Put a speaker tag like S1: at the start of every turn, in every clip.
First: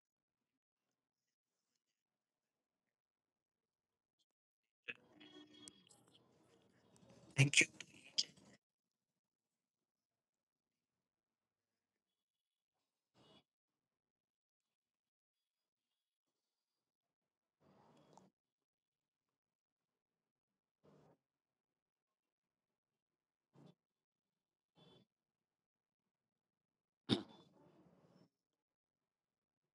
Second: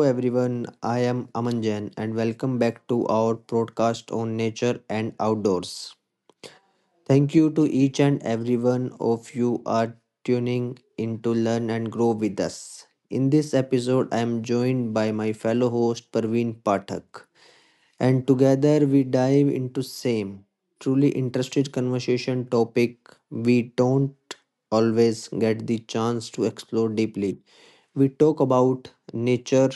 S1: everyone, I am Aman Jain and welcome back to our broadcast on nature and outdoors. Thank you to each and every one of you are tuning in to learn and grow with us. In this episode, I am joined by my fellow host Parveen Pathak and together we dive into same truly interesting conversation topic we don't always get the chance to explore deeply. We talk about nature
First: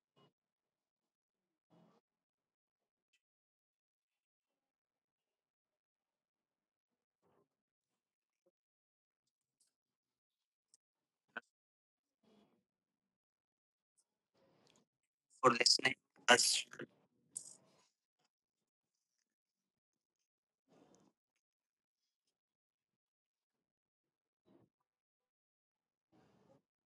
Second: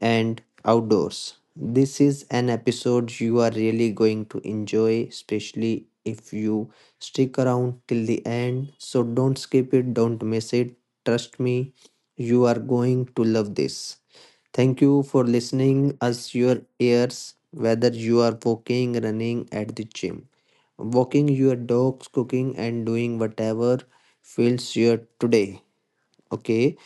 S1: and outdoors. This is an episode you are really going to enjoy, especially if you stick around till the end. So don't skip it, don't miss it. Trust me, you are going to love this. Thank you for listening us your ears whether you are walking, running at the gym walking your dogs, cooking, and doing whatever fills your today. Okay,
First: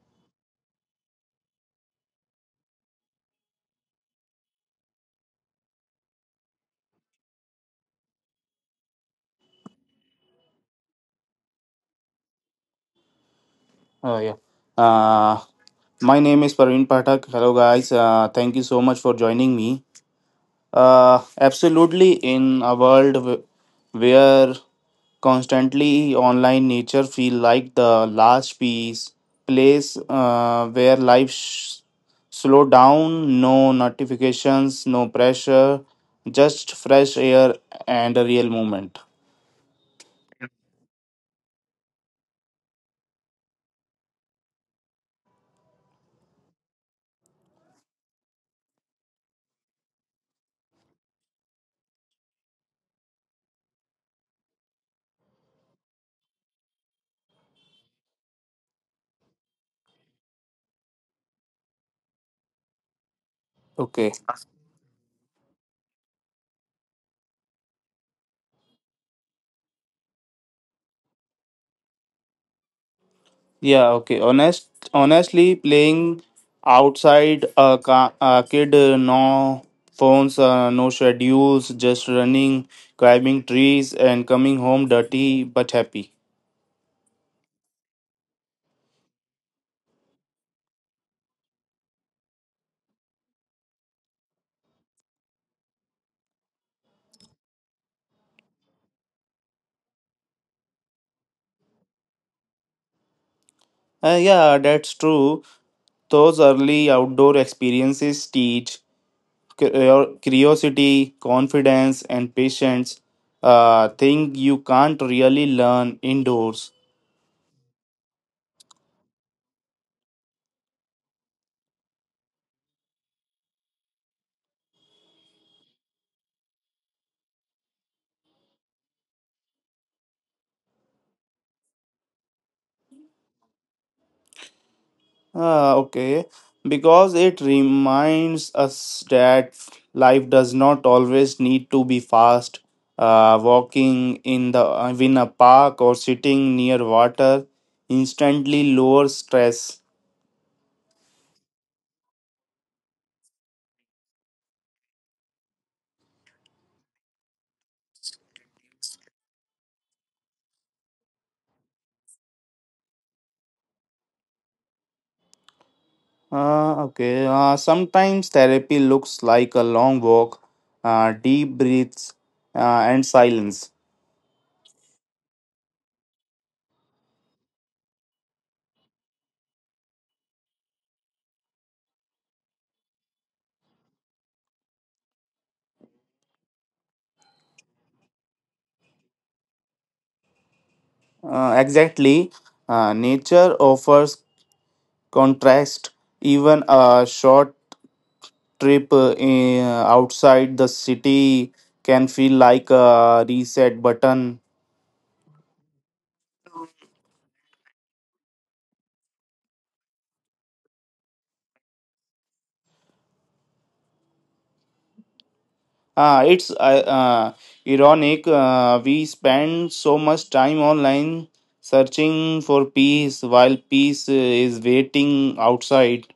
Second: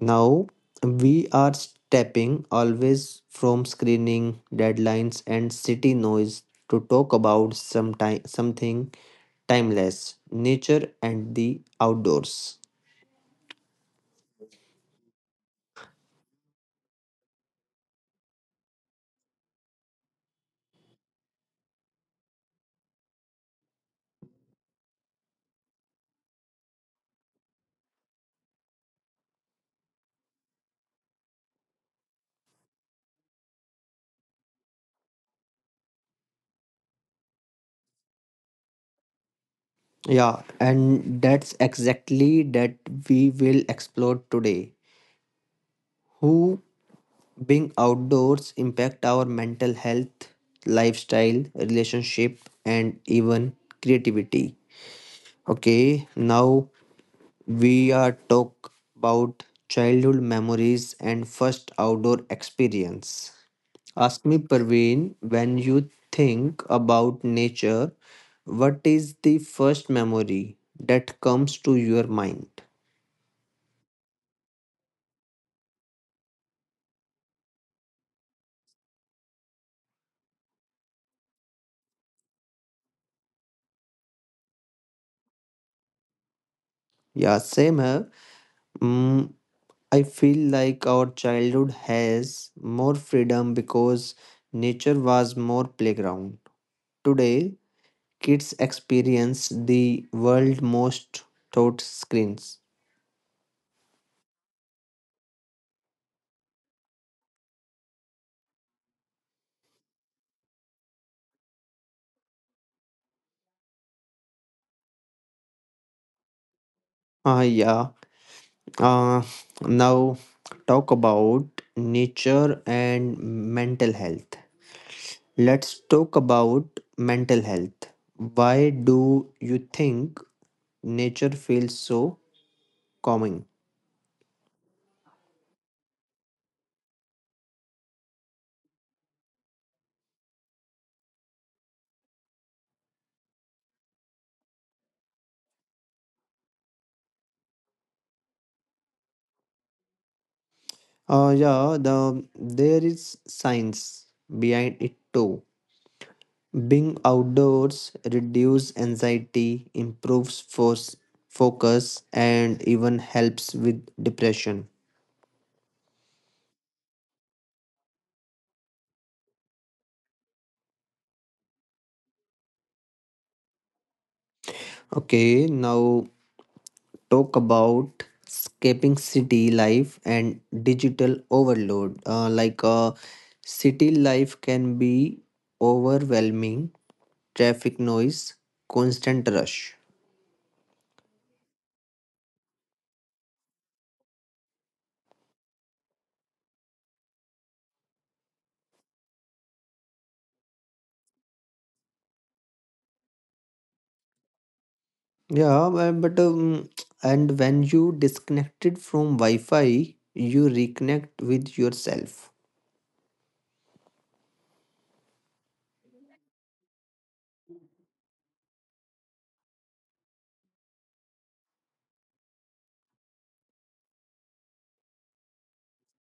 S1: now we are stepping always from screening, deadlines, and city noise to talk about sometime, something timeless nature and the outdoors.
S2: Oh, yeah. Uh, my name is Parveen Pathak. Hello, guys. Thank you so much for joining me. Absolutely, in a world where constantly online nature feel like the last piece place where life slow down, no notifications, no pressure, just fresh air and a real moment.
S1: Yeah, and that's exactly that we will explore today. Who being outdoors impact our mental health, lifestyle, relationship and even creativity. Okay, now we are talk about childhood memories and first outdoor experience.
S2: Okay.
S1: Ask me Parveen, when you think about nature, what is the first memory that comes to your mind?
S2: Yeah, okay. Honestly, playing outside, kid, no phones, no schedules, just running, climbing trees, and coming home dirty but happy.
S1: Yeah, same here. Mm, I feel like our childhood has more freedom because nature was more playground. Today, kids experience the world most thought screens.
S2: Yeah, that's true. Those early outdoor experiences teach curiosity, confidence, and patience. Thing you can't really learn indoors.
S1: Ah, yeah. Uh, Now, talk about nature and mental health. Let's talk about mental health. Why do you think nature feels so calming?
S2: Ah, okay. Because it reminds us that life does not always need to be fast. Walking in the in a park or sitting near water instantly lowers stress.
S1: Yeah, there is science behind it too. Being outdoors reduces anxiety, improves focus, and even helps with depression.
S2: Ah, okay. Sometimes therapy looks like a long walk, deep breaths, and silence.
S1: Okay, now talk about escaping city life and digital overload. City life can be overwhelming, traffic noise, constant rush.
S2: Exactly. Nature offers contrast. Even a short trip outside the city can feel like a reset button.
S1: Yeah, but and when you disconnected from Wi-Fi, you reconnect with yourself.
S2: Ah, it's uh, Ironic. We spend so much time online searching for peace while peace is waiting outside.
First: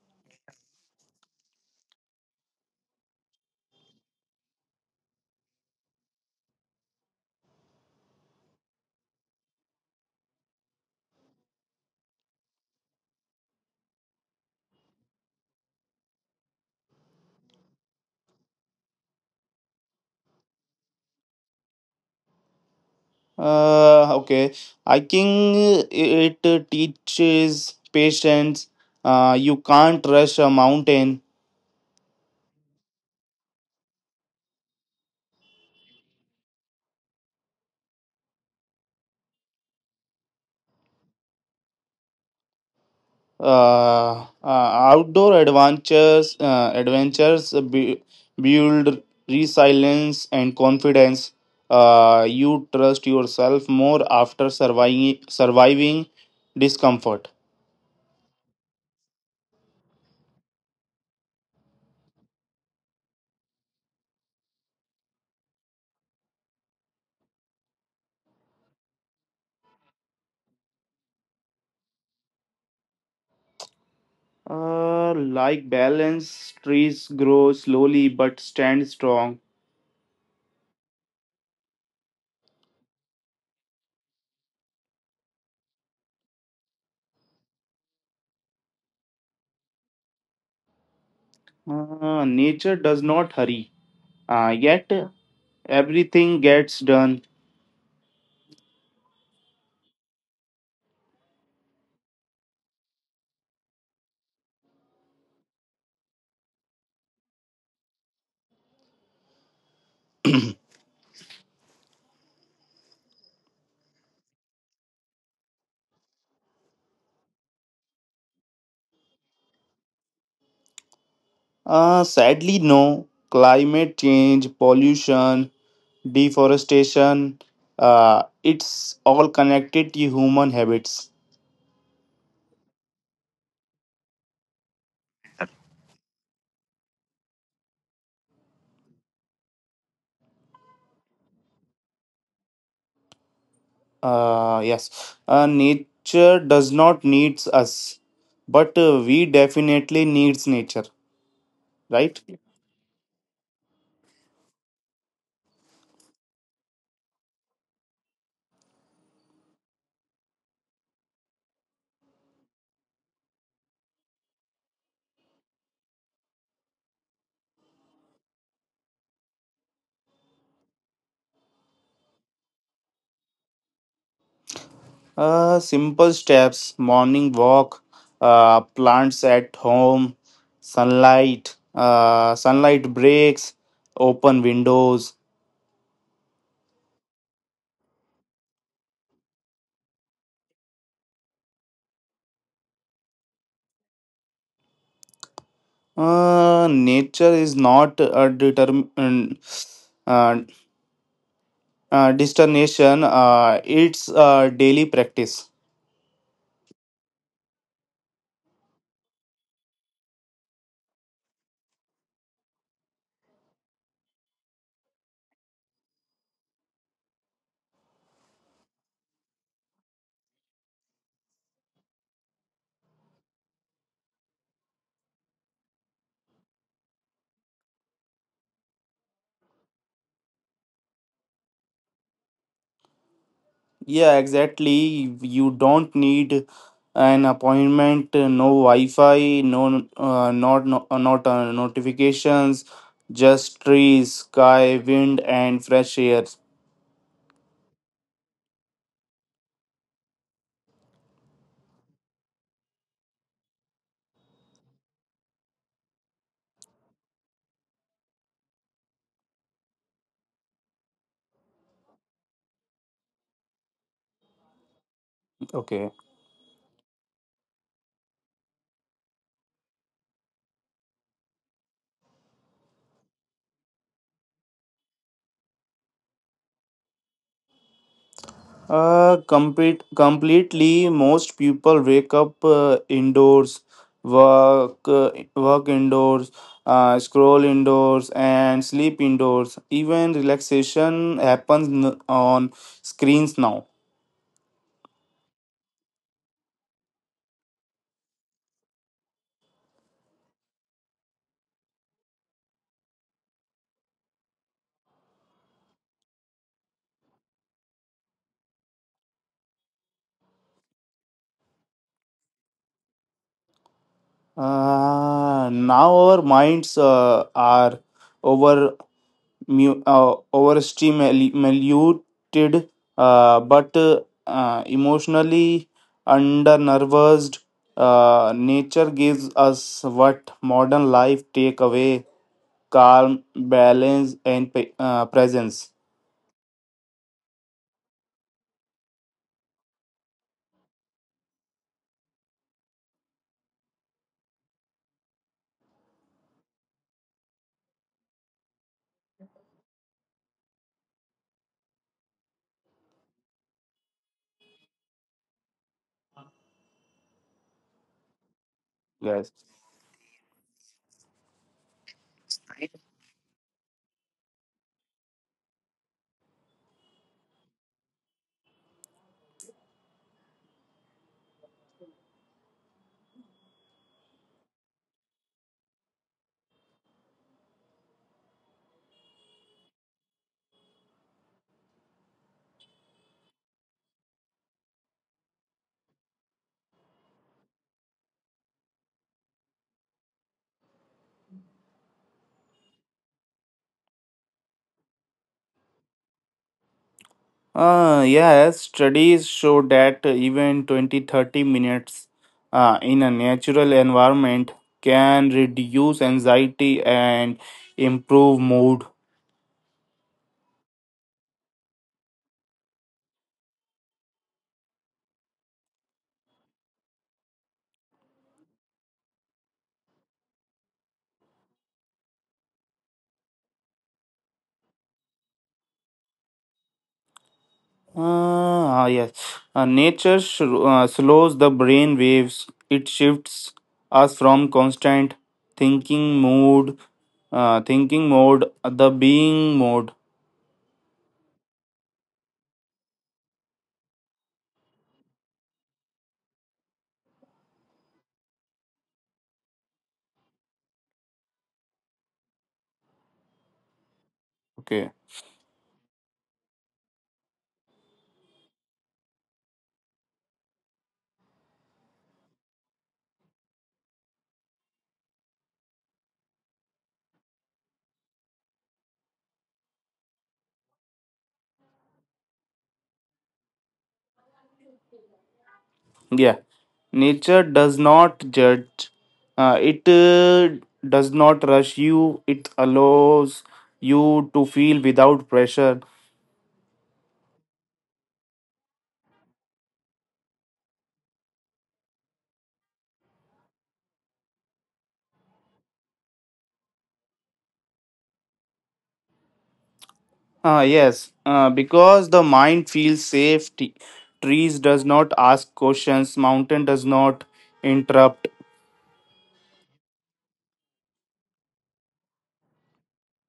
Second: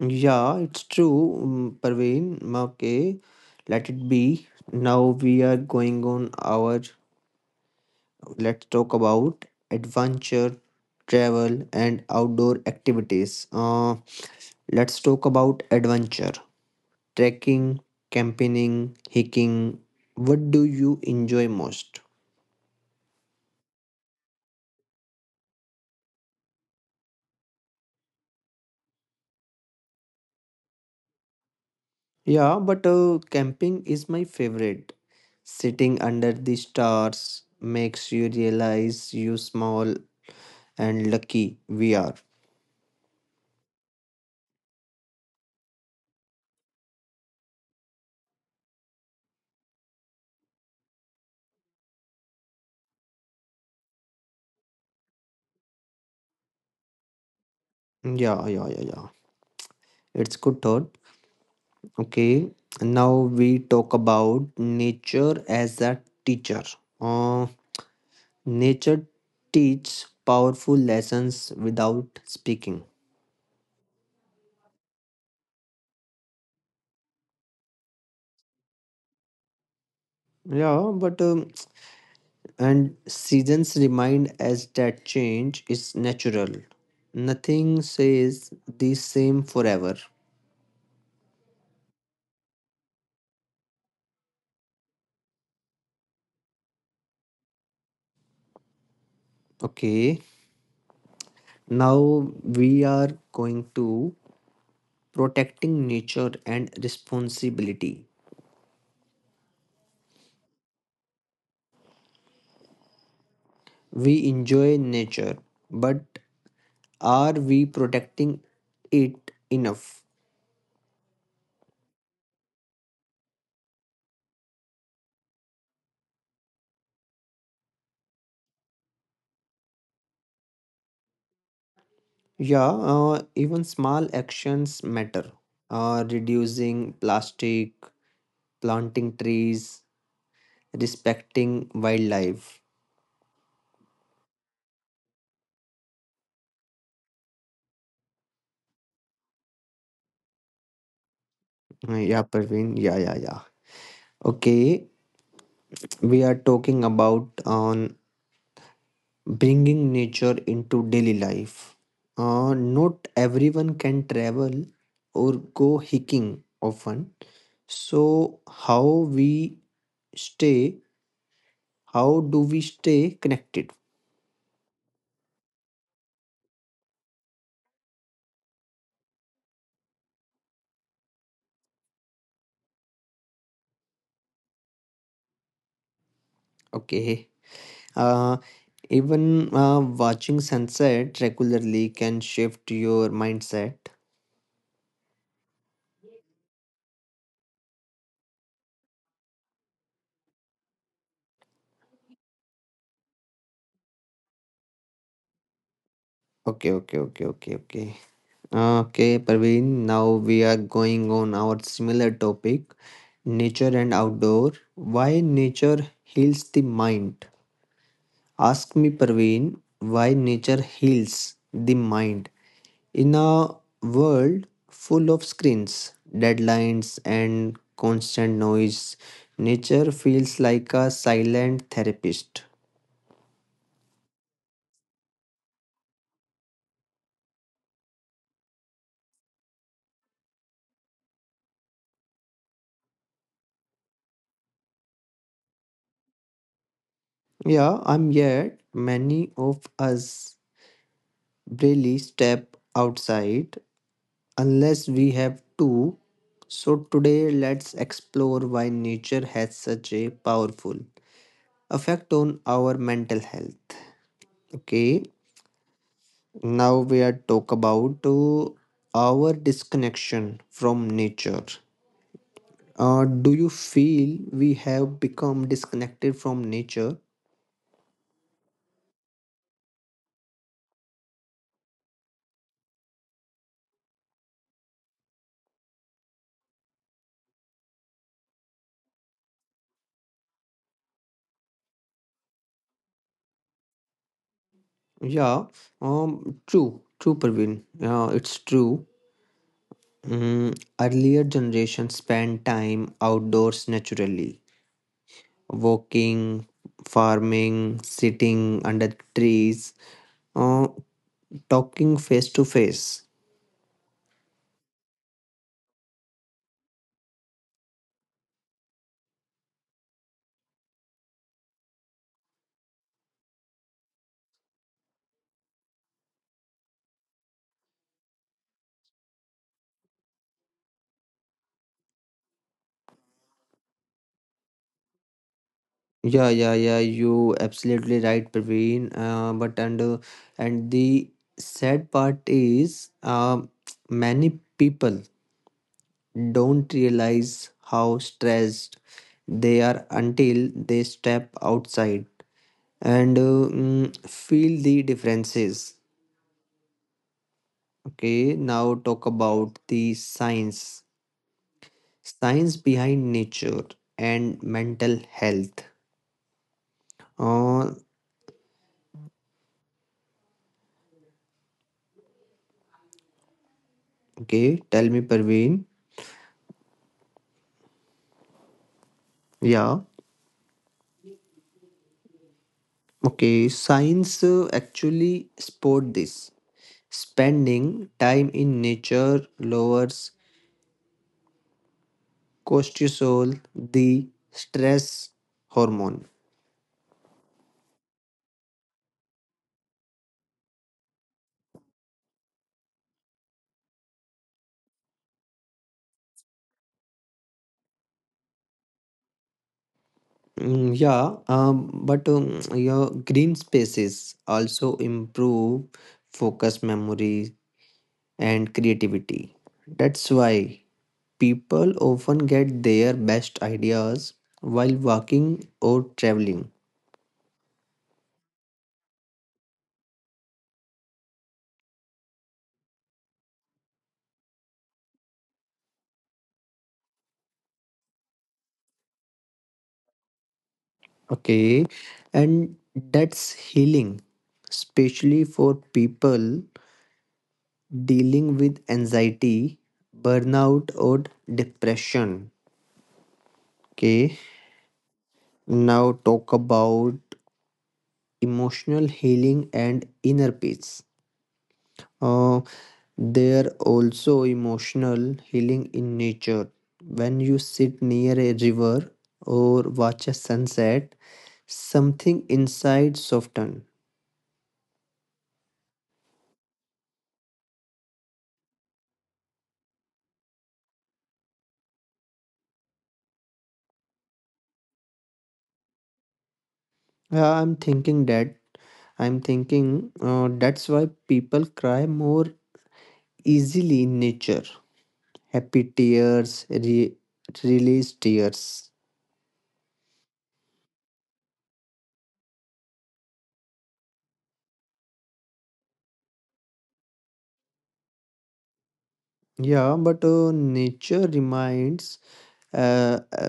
S1: Yeah, it's true, Parveen. Okay, let it be. Now we are going on our. Let's talk about adventure, travel, and outdoor activities. Let's talk about adventure, trekking, camping, hiking. What do you enjoy most?
S2: Okay. Hiking, it teaches patience. You can't rush a mountain.
S1: Yeah, but camping is my favorite. Sitting under the stars makes you realize you small and lucky we are.
S2: Outdoor adventures build resilience and confidence. You trust yourself more after surviving discomfort.
S1: Yeah, yeah, yeah, yeah. It's good thought. Okay, now we talk about nature as a teacher. Uh, Nature teaches powerful lessons without speaking.
S2: Like balance, trees grow slowly but stand strong.
S1: Yeah, but And seasons remind us that change is natural. Nothing says the same forever.
S2: Nature does not hurry, yet everything gets done.
S1: Okay. Now we are going to protecting nature and responsibility. We enjoy nature, but are we protecting it enough?
S2: Sadly, no. Climate change, pollution, deforestation, it's all connected to human habits.
S1: Yeah, even small actions matter. Reducing plastic, planting trees, respecting wildlife.
S2: Yes, nature does not needs us, but we definitely needs nature, right.
S1: Yeah, Parveen. Yeah, yeah, yeah. Okay, we are talking about on bringing nature into daily life. Not everyone can travel or go hiking often. So we stay? How do we stay connected?
S2: Simple steps: morning walk, plants at home, sunlight breaks, open windows.
S1: Okay. Uh, even watching sunset regularly can shift your mindset.
S2: Nature is not a uh, destination, it's daily practice.
S1: Okay, okay, okay, okay, okay. Okay, Praveen, now we are going on our similar topic nature and outdoor. Why nature heals the mind? Ask me, Praveen, why nature heals the mind? In a world full of screens, deadlines, and constant noise, nature feels like a silent therapist.
S2: Yeah, exactly, you don't need an appointment, no wi-fi, no not no, not notifications, just trees, sky, wind, and fresh air.
S1: Yeah, I'm yet many of us barely step outside unless we have to. So, today let's explore why nature has such a powerful effect on our mental health. Okay,
S2: Okay.
S1: now we are talk about our disconnection from nature. Do you feel we have become disconnected from nature?
S2: Completely. Most people wake up indoors, work, uh, work indoors, scroll indoors, and sleep indoors. Even relaxation happens on screens now.
S1: Yeah, true, true, Praveen. It's true. Mm, earlier generations spent time outdoors naturally walking, farming, sitting under trees, uh, talking face to face.
S2: Now our minds are over overstimulated, but emotionally undernerved. Nature gives us what modern life take away: calm, balance, and presence.
S1: Yeah, yeah, yeah. You absolutely right, Praveen. But and the sad part is, many people don't realize how stressed they are until they step outside and feel the differences. Okay, now talk
S2: Yes.
S1: about the science. Science behind nature and mental health. Uh, okay, tell me, Parveen. Yeah, okay. Science actually support this. Spending time in nature lowers cortisol, the stress hormone.
S2: Yes, studies show that even 20, 30 minutes in a natural environment can reduce anxiety and improve mood.
S1: Mm, yeah, but your green spaces also improve focus, memory, and creativity. That's why. People often get their best ideas while walking or traveling.
S2: Ah, yes. Nature slows the brain waves. It shifts us from constant thinking mode, the being mode.
S1: Okay, and that's healing, especially for people dealing with anxiety, burnout, or depression. Okay,
S2: Okay.
S1: now talk about emotional healing and inner peace. Uh, they're also emotional healing in nature. When you sit near a river or watch a sunset, something inside soften.
S2: Yeah. Nature does not judge. It does not rush you. It allows you to feel without pressure.
S1: Yeah, I'm thinking that. I'm thinking that's why people cry more easily in nature. Happy tears, release tears.
S2: Ah, yes, because the mind feels safe. Trees does not ask questions. Mountain does not interrupt.
S1: Yeah, but nature reminds uh, uh,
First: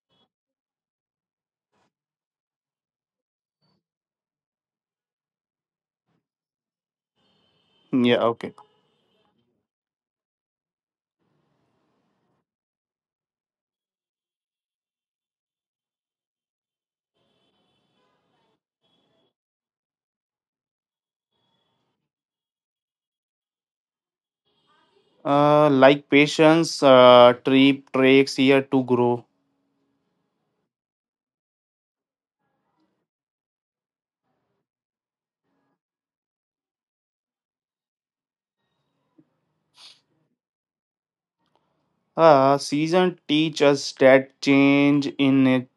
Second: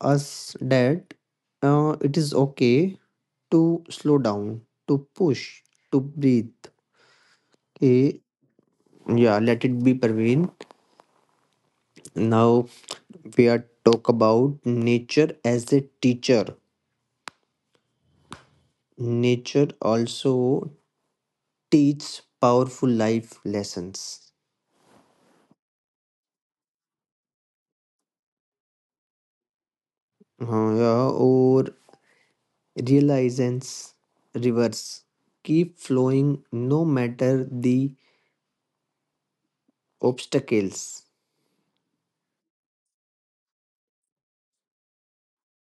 S1: us that it is okay to slow down, to push, to breathe. Okay,
S2: Yeah, okay.
S1: yeah, let it be Parveen. Now we are talk about nature as a teacher. Nature also teaches powerful life lessons.
S2: Like patience, tree takes year to grow.
S1: हाँ yeah, और realizations, rivers keep flowing no matter the obstacles.
S2: Season teach us that change in it,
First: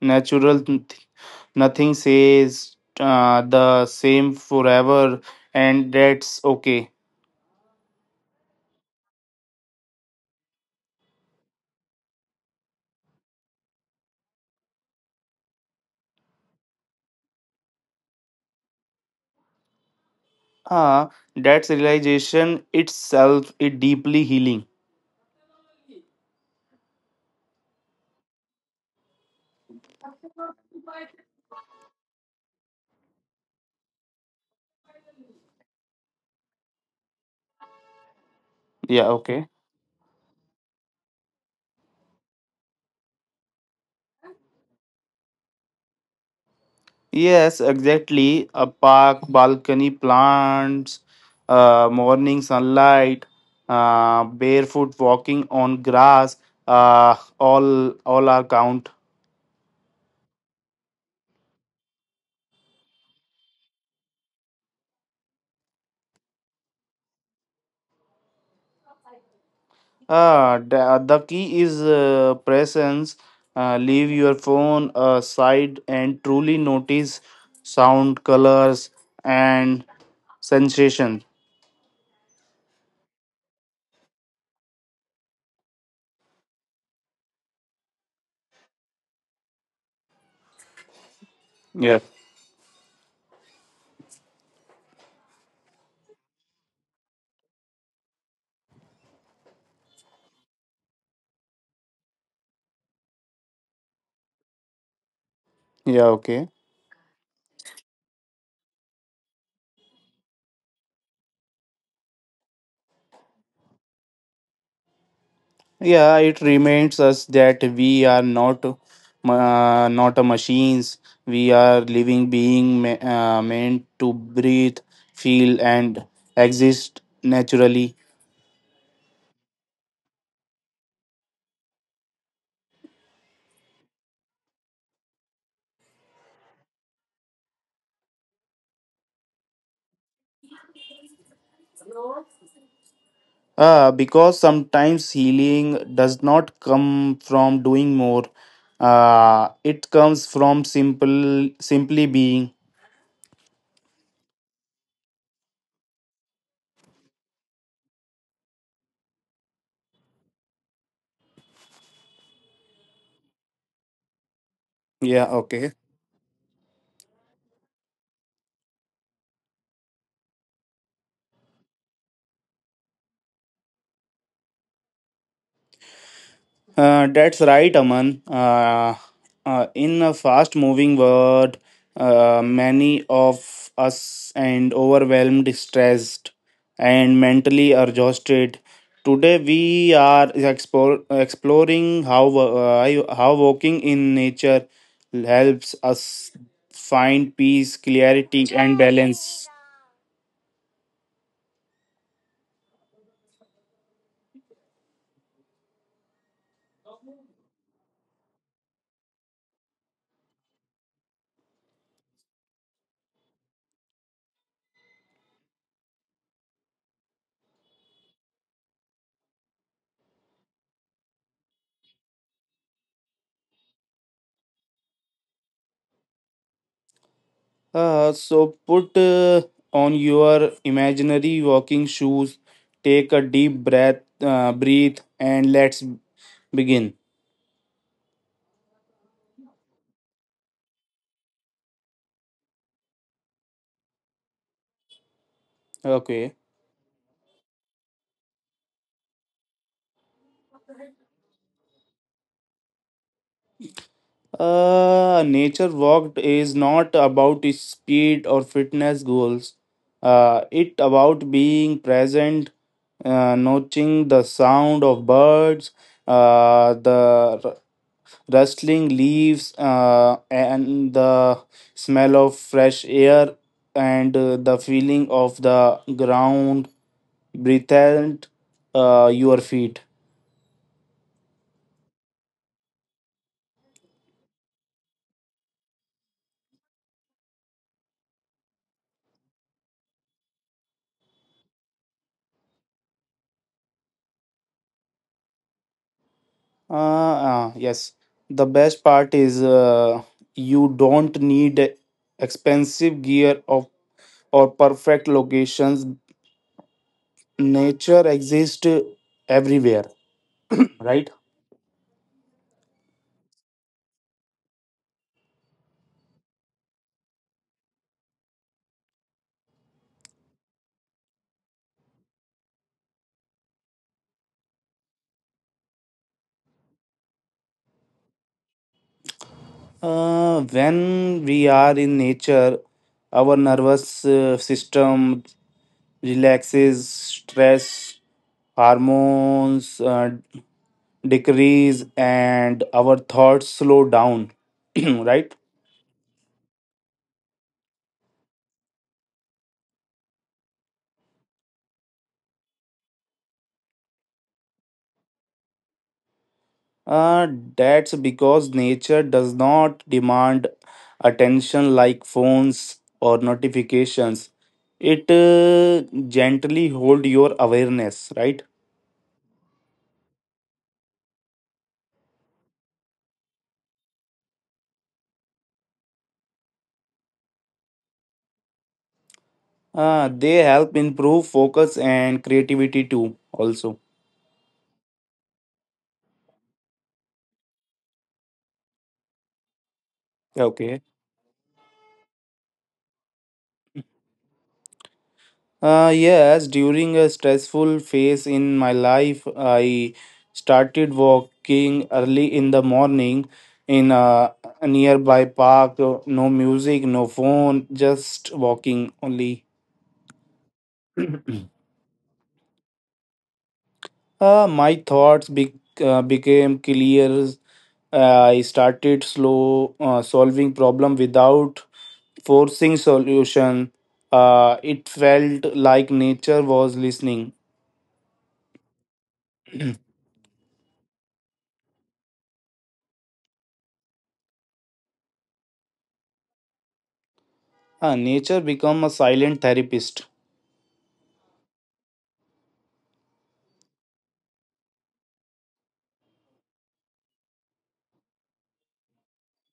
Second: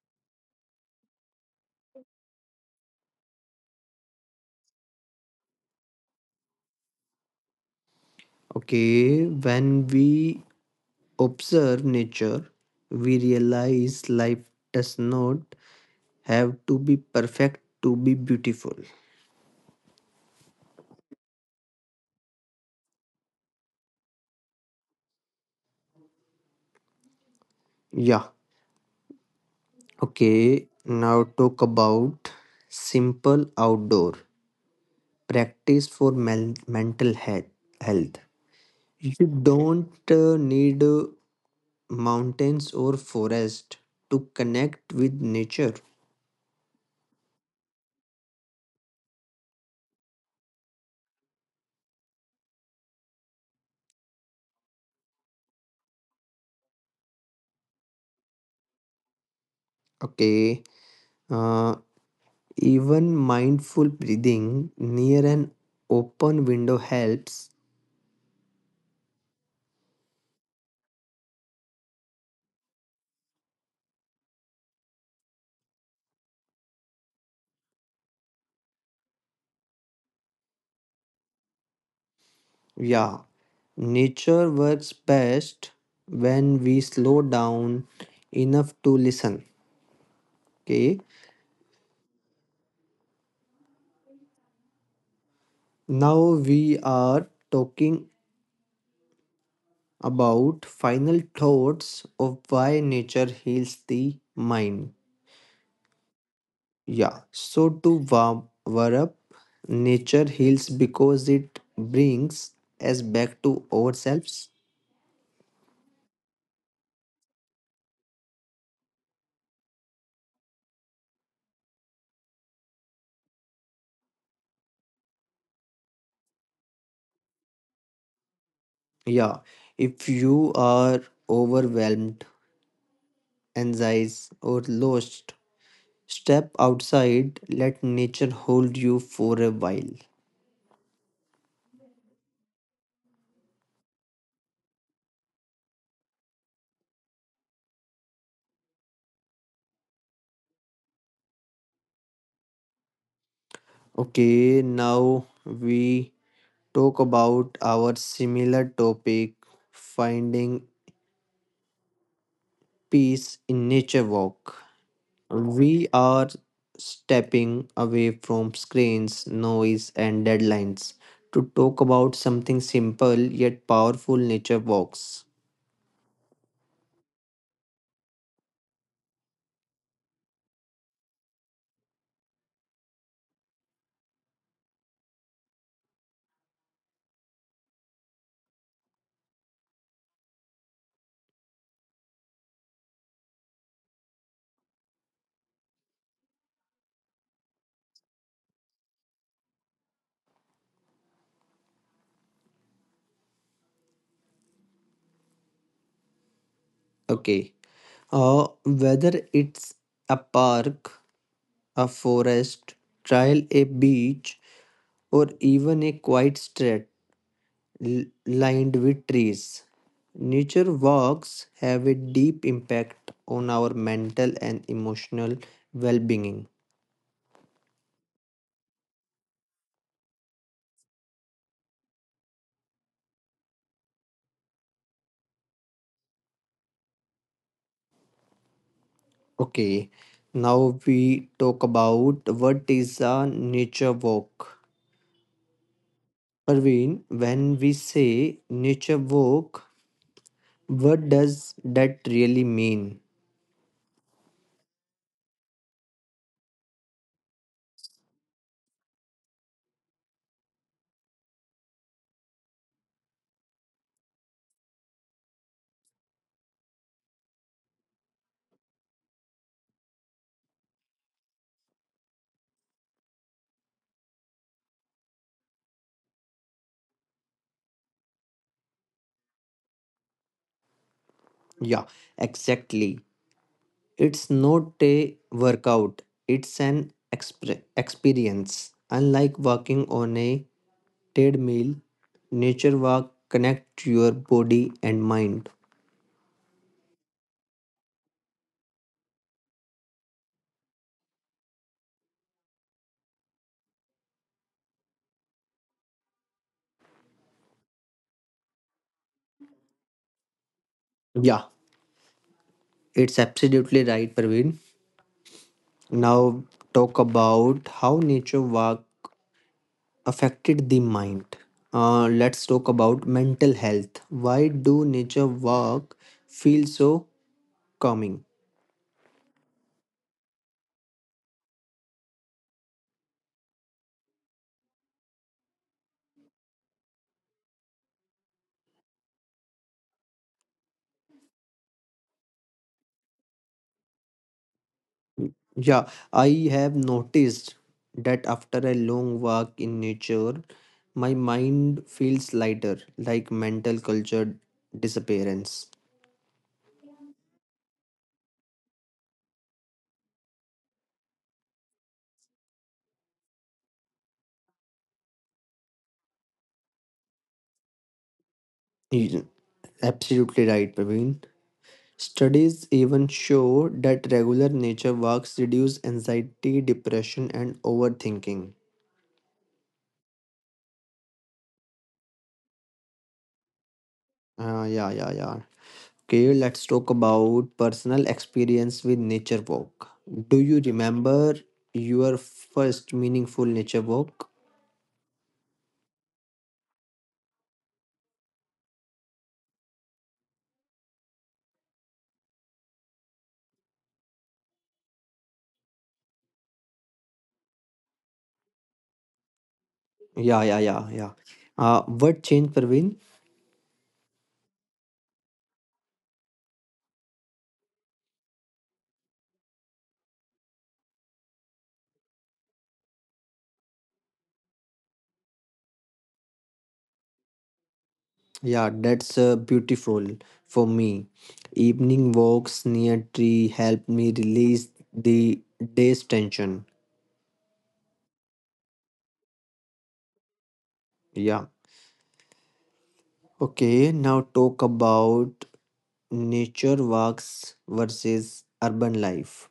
S2: natural. Nothing says the same forever, and that's okay.
S1: Okay, when we observe nature, we realize life does not have to be perfect to be beautiful.
S2: Ah, that's realization itself. It deeply healing.
S1: Yeah. Okay. Now talk about simple outdoor practice for mental health. Health.
S2: Yeah,
S1: You
S2: okay.
S1: don't need mountains or forest to connect with nature.
S2: Yes, exactly. A park, balcony, plants, morning sunlight, barefoot walking on grass. All all are count.
S1: Okay. uh, Even mindful breathing near an open window helps.
S2: The key is presence. Leave your phone aside and truly notice sound, colors, and sensation.
S1: Yeah, nature works best when we slow down enough to listen. Okay,
S2: Yeah.
S1: now we are talking about final thoughts of why nature heals the mind.
S2: Yeah. Okay.
S1: Yeah, so to warm up, nature heals because it brings us back to ourselves.
S2: Yeah, it reminds us that we are not a machines. We are living being meant to breathe, feel, and exist naturally.
S1: Yeah, if you are overwhelmed, anxious, or lost, step outside, let nature hold you for a while.
S2: Because sometimes healing does not come from doing more. It comes from simple simply being.
S1: Okay, now we talk about our similar topic finding peace in nature walk.
S2: Yeah. Okay.
S1: We are stepping away from screens, noise, and deadlines to talk about something simple yet powerful nature walks.
S2: That's right, Aman. In a fast moving world, many of us and overwhelmed, stressed, and mentally exhausted. Today, we are exploring how walking in nature helps us find peace, clarity, and balance.
S1: Okay, whether it's a park, a forest, trial a beach, or even a quiet street lined with trees. Nature walks have a deep impact on our mental and emotional well being.
S2: So put on your imaginary walking shoes, take a deep breath, breathe, and let's begin.
S1: Okay, now we talk about what is a nature walk.
S2: Okay.
S1: Parveen, when we say nature walk, what does that really mean?
S2: Nature walk is not about speed or fitness goals. It about being present, noting the sound of birds, the rustling leaves, and the smell of fresh air, and the feeling of the ground beneath your feet.
S1: Yeah, exactly. It's not a workout, it's an experience. Unlike walking on a treadmill, nature walk connect your body and mind.
S2: Uh, yes, the best part is you don't need expensive gear of or perfect locations. Nature exists everywhere, right?
S1: Yeah, it's absolutely right, Praveen. Now talk about how nature walk affected the mind. Let's talk about mental health. Why do nature walk feel so calming?
S2: When we are in nature, our nervous system relaxes, stress hormones decrease and our thoughts slow down right.
S1: Yeah, I have noticed that after a long walk in nature, my mind feels lighter, like mental culture disappearance.
S2: uh, that's because nature does not demand attention like phones or notifications. It gently hold your awareness, right.
S1: You- Absolutely right, Praveen. Studies even show that regular nature walks reduce anxiety, depression, and overthinking.
S2: They help improve focus and creativity too, also.
S1: Ah, yeah, yeah, yeah. Okay, let's talk about personal experience with nature walk. Do you
S2: Okay.
S1: remember your first meaningful nature walk?
S2: Yes, during a stressful phase in my life, I started walking early in the morning in a nearby park. No music, no phone, just walking only.
S1: Yeah, yeah, yeah, yeah. What changed, Praveen?
S2: My thoughts became clear. I started slow solving problem without forcing solution. It felt like nature was listening.
S1: Yeah, that's beautiful for me. Evening walks near tree help me release the day's tension.
S2: Nature become a silent therapist.
S1: Yeah. Okay, now talk about nature walks versus urban life.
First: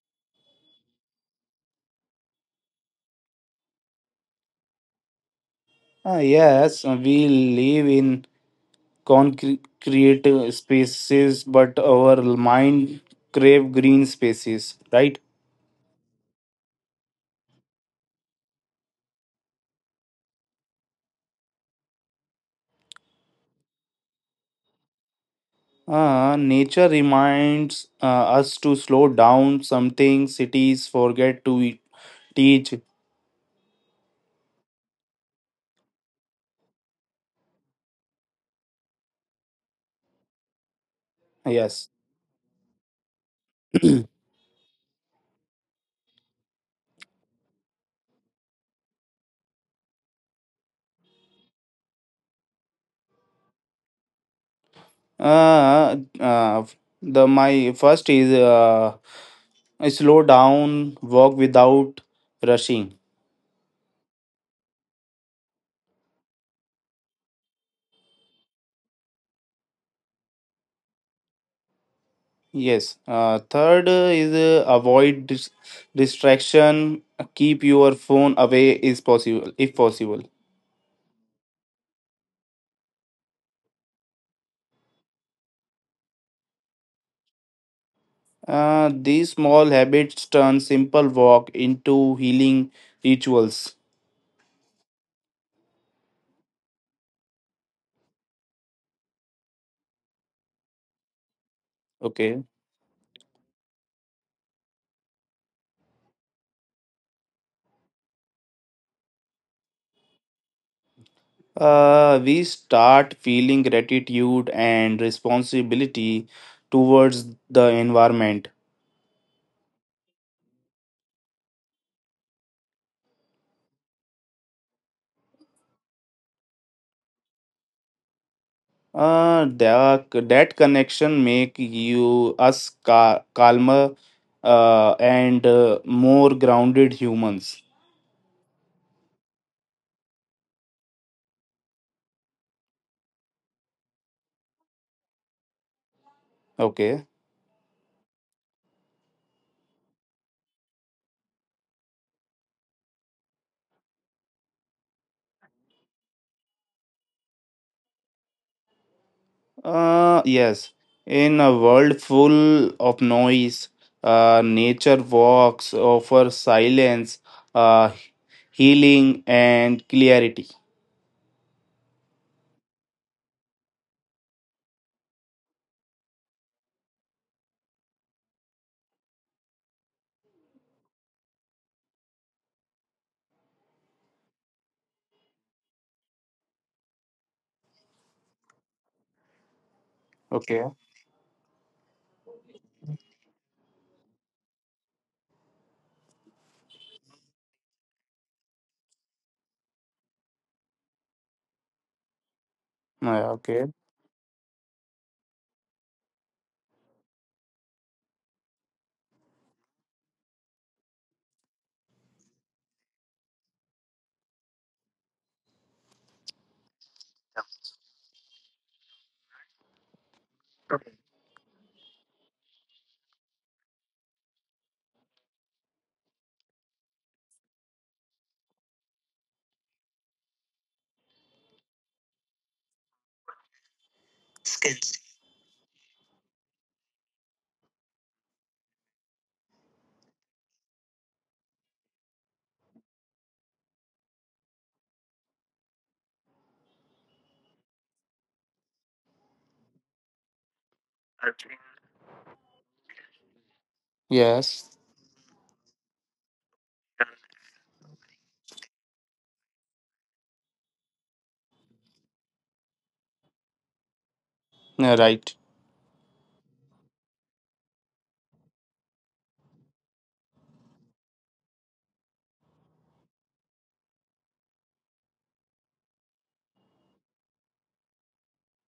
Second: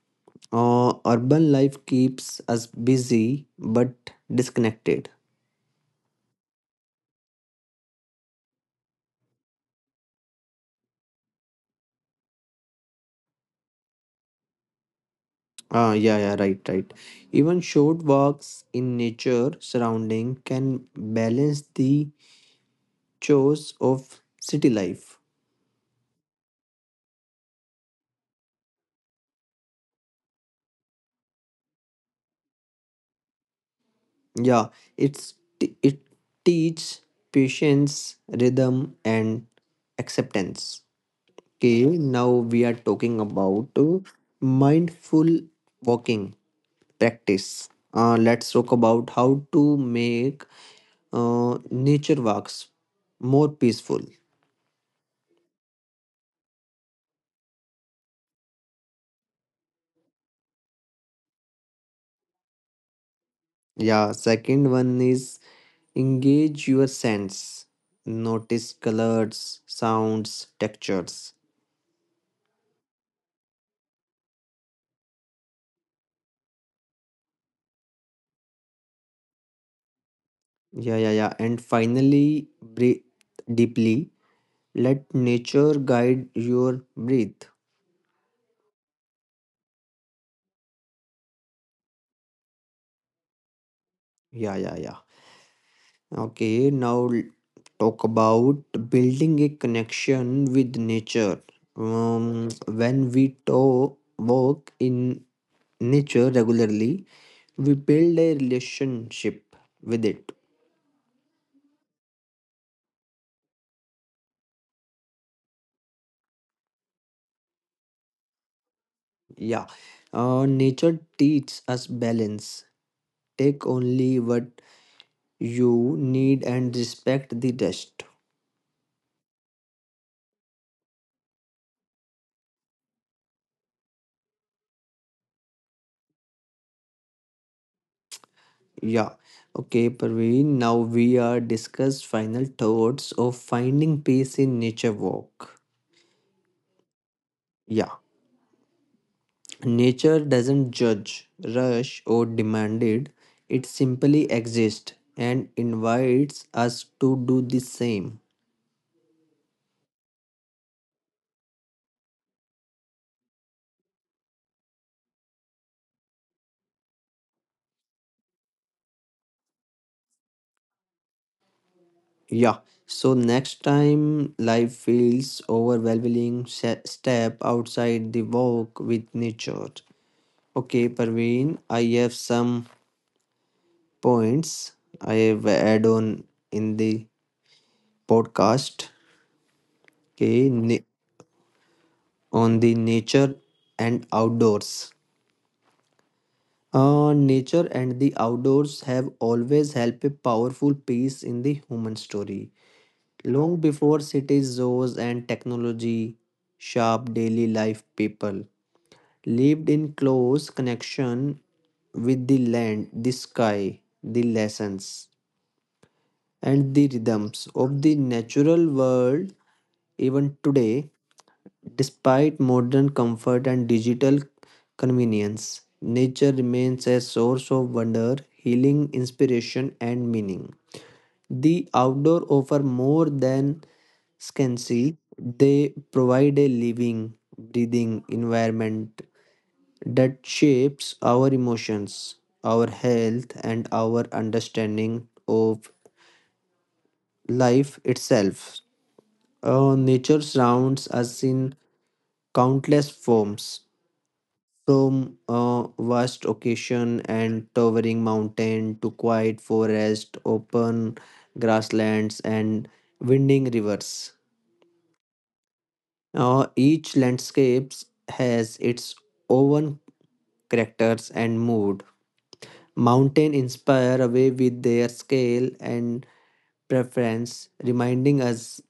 S1: Urban life keeps us busy but disconnected.
S2: Ah, yes, we live in concrete spaces, but our mind crave green spaces, right?
S1: Ah, yeah, yeah, right, right. Even short walks in nature surrounding can balance the chores of city life.
S2: Nature reminds us to slow down. Something cities forget to teach.
S1: Yeah, it's it teach patience, rhythm, and acceptance. Okay,
S2: Yes.
S1: now we are talking about mindful walking practice. Let's talk about how to make nature walks more peaceful.
S2: Uh, uh, the my first is slow down, walk without rushing.
S1: Yeah, second one is engage your sense. Notice colors, sounds, textures.
S2: Yes. Third is avoid distraction. Keep your phone away is possible if possible.
S1: Yeah, yeah, yeah. And finally, breathe deeply. Let nature guide your breath.
S2: These small habits turn simple walk into healing rituals.
S1: Yeah, yeah, yeah. Okay, now talk about building a connection with nature.
S2: Okay.
S1: When we walk in nature regularly, we build a relationship with it.
S2: We start feeling gratitude and responsibility towards the environment.
S1: Yeah, nature teaches us balance. Take only what you need and respect the rest.
S2: That connection make you us calmer and more grounded humans.
S1: Yeah. Okay, Parveen. Now we are discuss final thoughts of finding peace in nature walk.
S2: Okay.
S1: Yeah. Nature doesn't judge, rush, or demand it. It simply exists and invites us to do the same.
S2: Yes. In a world full of noise, nature walks offer silence, uh, healing, and clarity.
S1: Yeah. So next time life feels overwhelming, step outside the walk with nature. Okay, Parveen, I have some points I have add on in the podcast okay,
S2: Okay.
S1: on the nature and outdoors. Nature and the outdoors have always helped a powerful piece in the human story.
S2: Yeah,
S1: Long
S2: okay.
S1: before cities, zoos, and technology, sharp daily life people lived in close connection with the land, the sky, the lessons and the rhythms of the natural world, even today, despite modern comfort and digital convenience. Nature remains a source of wonder, healing, inspiration and meaning. The outdoor offer more than scancy. They provide a living breathing environment that shapes our emotions, our health and our understanding of life itself. Nature surrounds us in countless forms,
S2: Yes.
S1: from vast ocean and towering mountain to quiet forest, open grasslands, and winding rivers.
S2: Yeah, right.
S1: Each landscape has its own characters and mood. Mountain inspire away with their scale and preference, reminding us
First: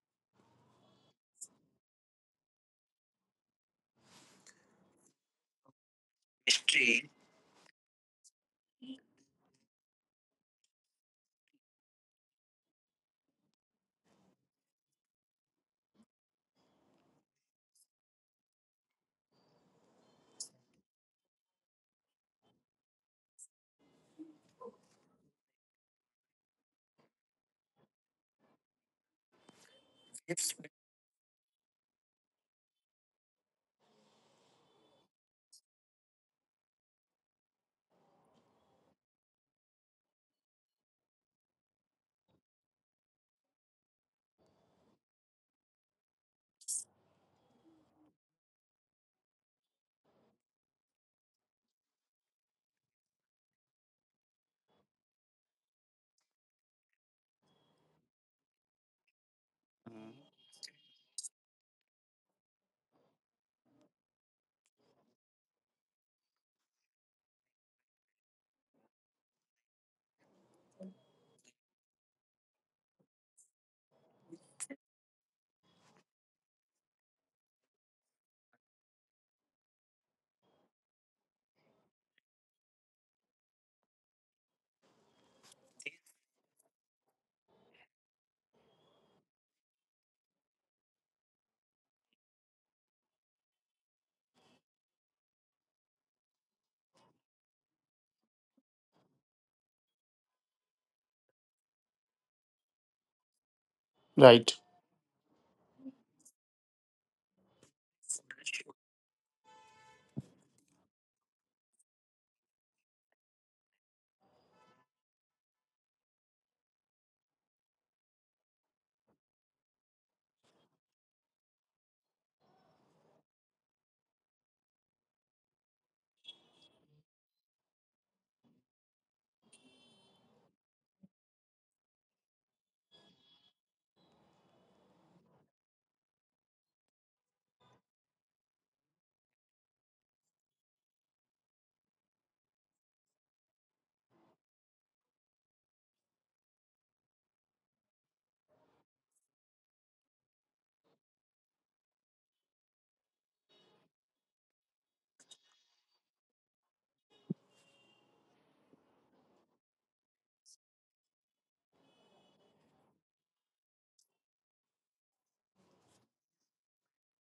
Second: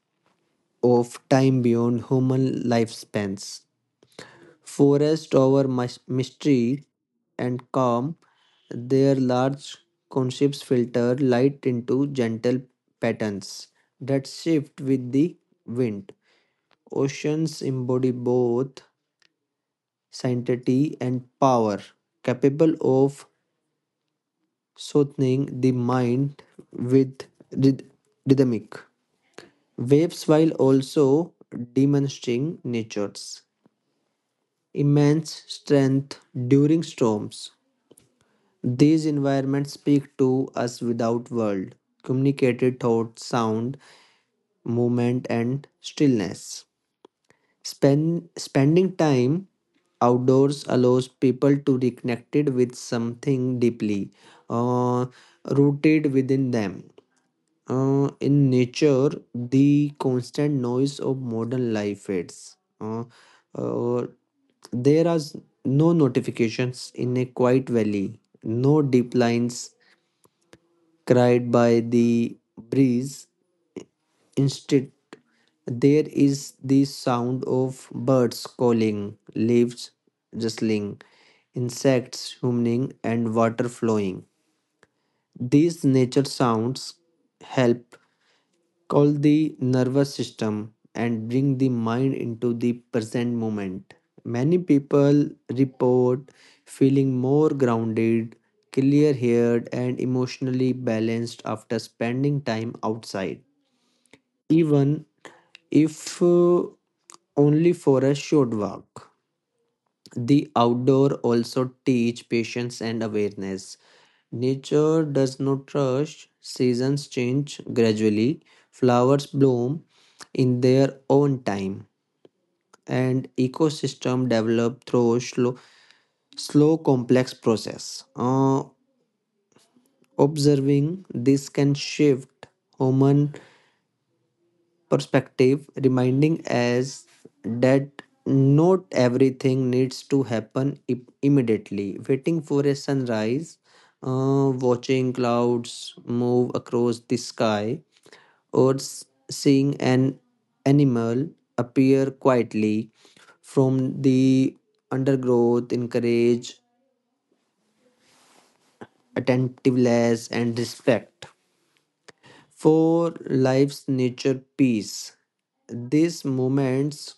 S1: of time beyond human lifespans. Forest over mystery and calm, their large concepts filter light into gentle patterns that shift with the wind. Oceans embody both sanctity and power, capable of soothing the mind with ryth- rhythmic waves while also demonstrating nature's immense strength during storms. These environments speak to us without words, communicated thought, sound, movement, and stillness. Spending time outdoors allows people to reconnect connected with something deeply uh, rooted within them. In nature, the constant noise of modern life fades. Uh, uh, there are no notifications in a quiet valley, no deep lines cried by the breeze. Instead, there is the sound of birds calling, leaves rustling, insects humming, and water flowing. These nature sounds help called the nervous system and bring the mind into the present moment. Many people report feeling more grounded, clear headed, and emotionally balanced after spending time outside,
S2: Right.
S1: even if only for a short walk. The outdoor also teach patience and awareness. Nature does not rush, seasons change gradually, flowers bloom in their own time, and ecosystem develop through slow complex process. Observing this can shift human perspective, reminding us that not everything needs to happen immediately. Waiting for a sunrise, watching clouds move across the sky, or seeing an animal appear quietly from the undergrowth, encourage attentiveness and respect for life's nature peace. These moments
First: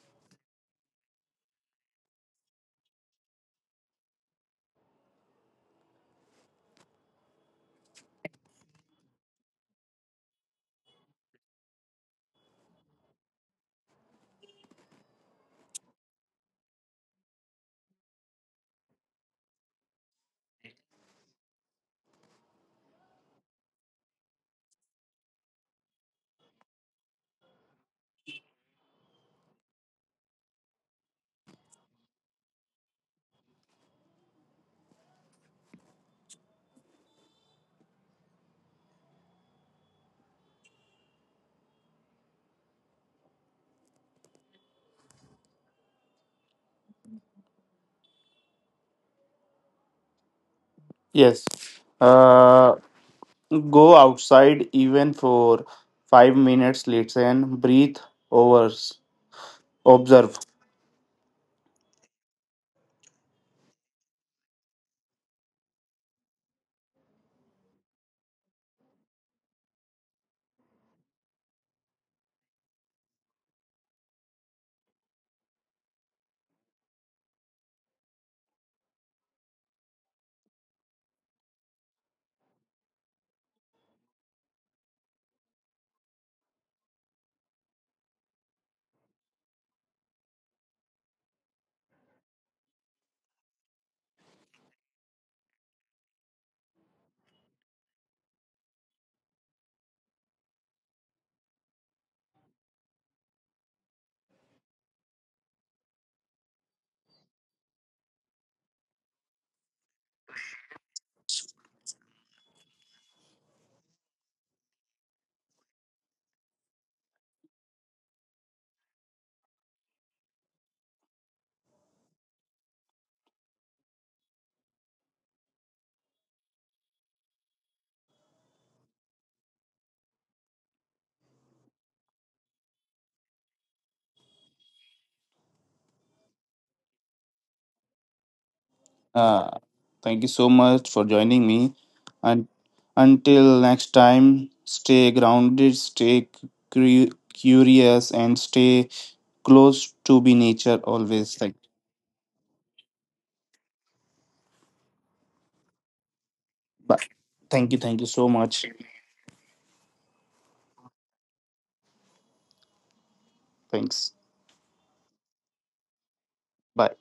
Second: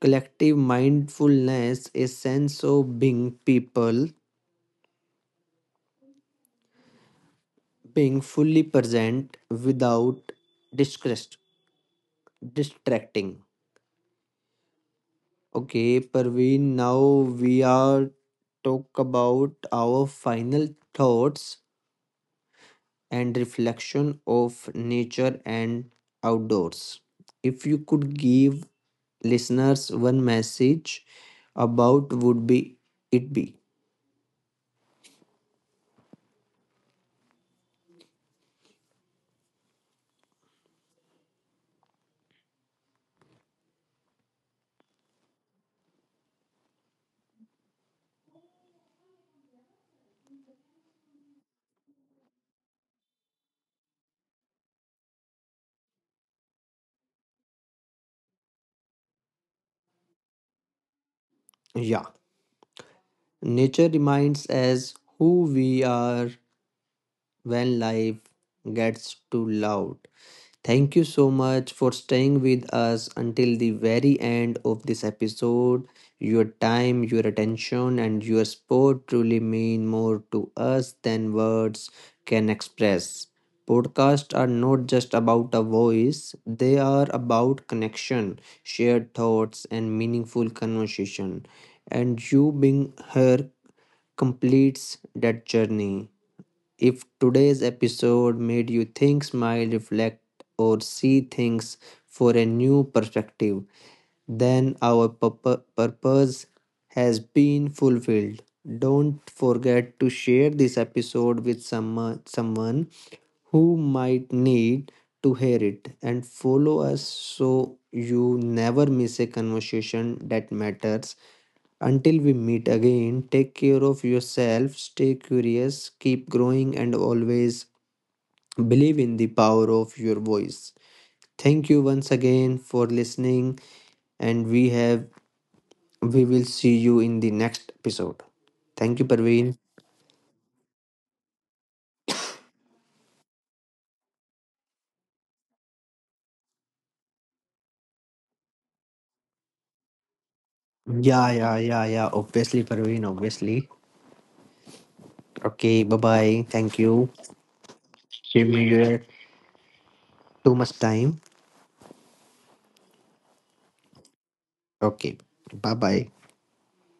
S1: collective mindfulness is sense of being people, being fully present without distress distracting. Okay Parveen, now we are talk about our final thoughts and reflection of nature and outdoors. If you could give listeners one message about would be it be?
S2: Yes. Uh, Go outside even for 5 minutes, listen, breathe, overs, observe.
S1: Yeah, nature reminds us who we are when life gets too loud. Thank you so much for staying with us until the very end of this episode. Your time, your attention, and your support truly mean more to us than words can express. Podcasts are not just about a voice, they are about connection, shared thoughts, and meaningful conversation. And you being here completes that journey. If today's episode made you think, smile, reflect, or see things for a new perspective, then our purpose has been fulfilled. Don't forget to share this episode with someone who might need to hear it and follow us so you never miss a conversation that matters until we meet again, take care of yourself, stay curious, keep growing, and always believe in the power of your voice. Thank you once again for listening, and we will see you in the next episode. Thank you,
S2: Uh,
S1: Parveen.
S2: Thank you so much for joining me. And until next time, stay grounded, stay curious, and stay close to be nature
S1: Yeah,
S2: always. Thank,
S1: yeah, yeah, yeah. Obviously, Parveen, obviously. Okay, bye bye. Thank
S2: bye.
S1: you.
S2: Thank you. Thank you so
S1: Give me
S2: much.
S1: your too much time.
S2: Thanks.
S1: Okay, bye bye.
S2: Bye.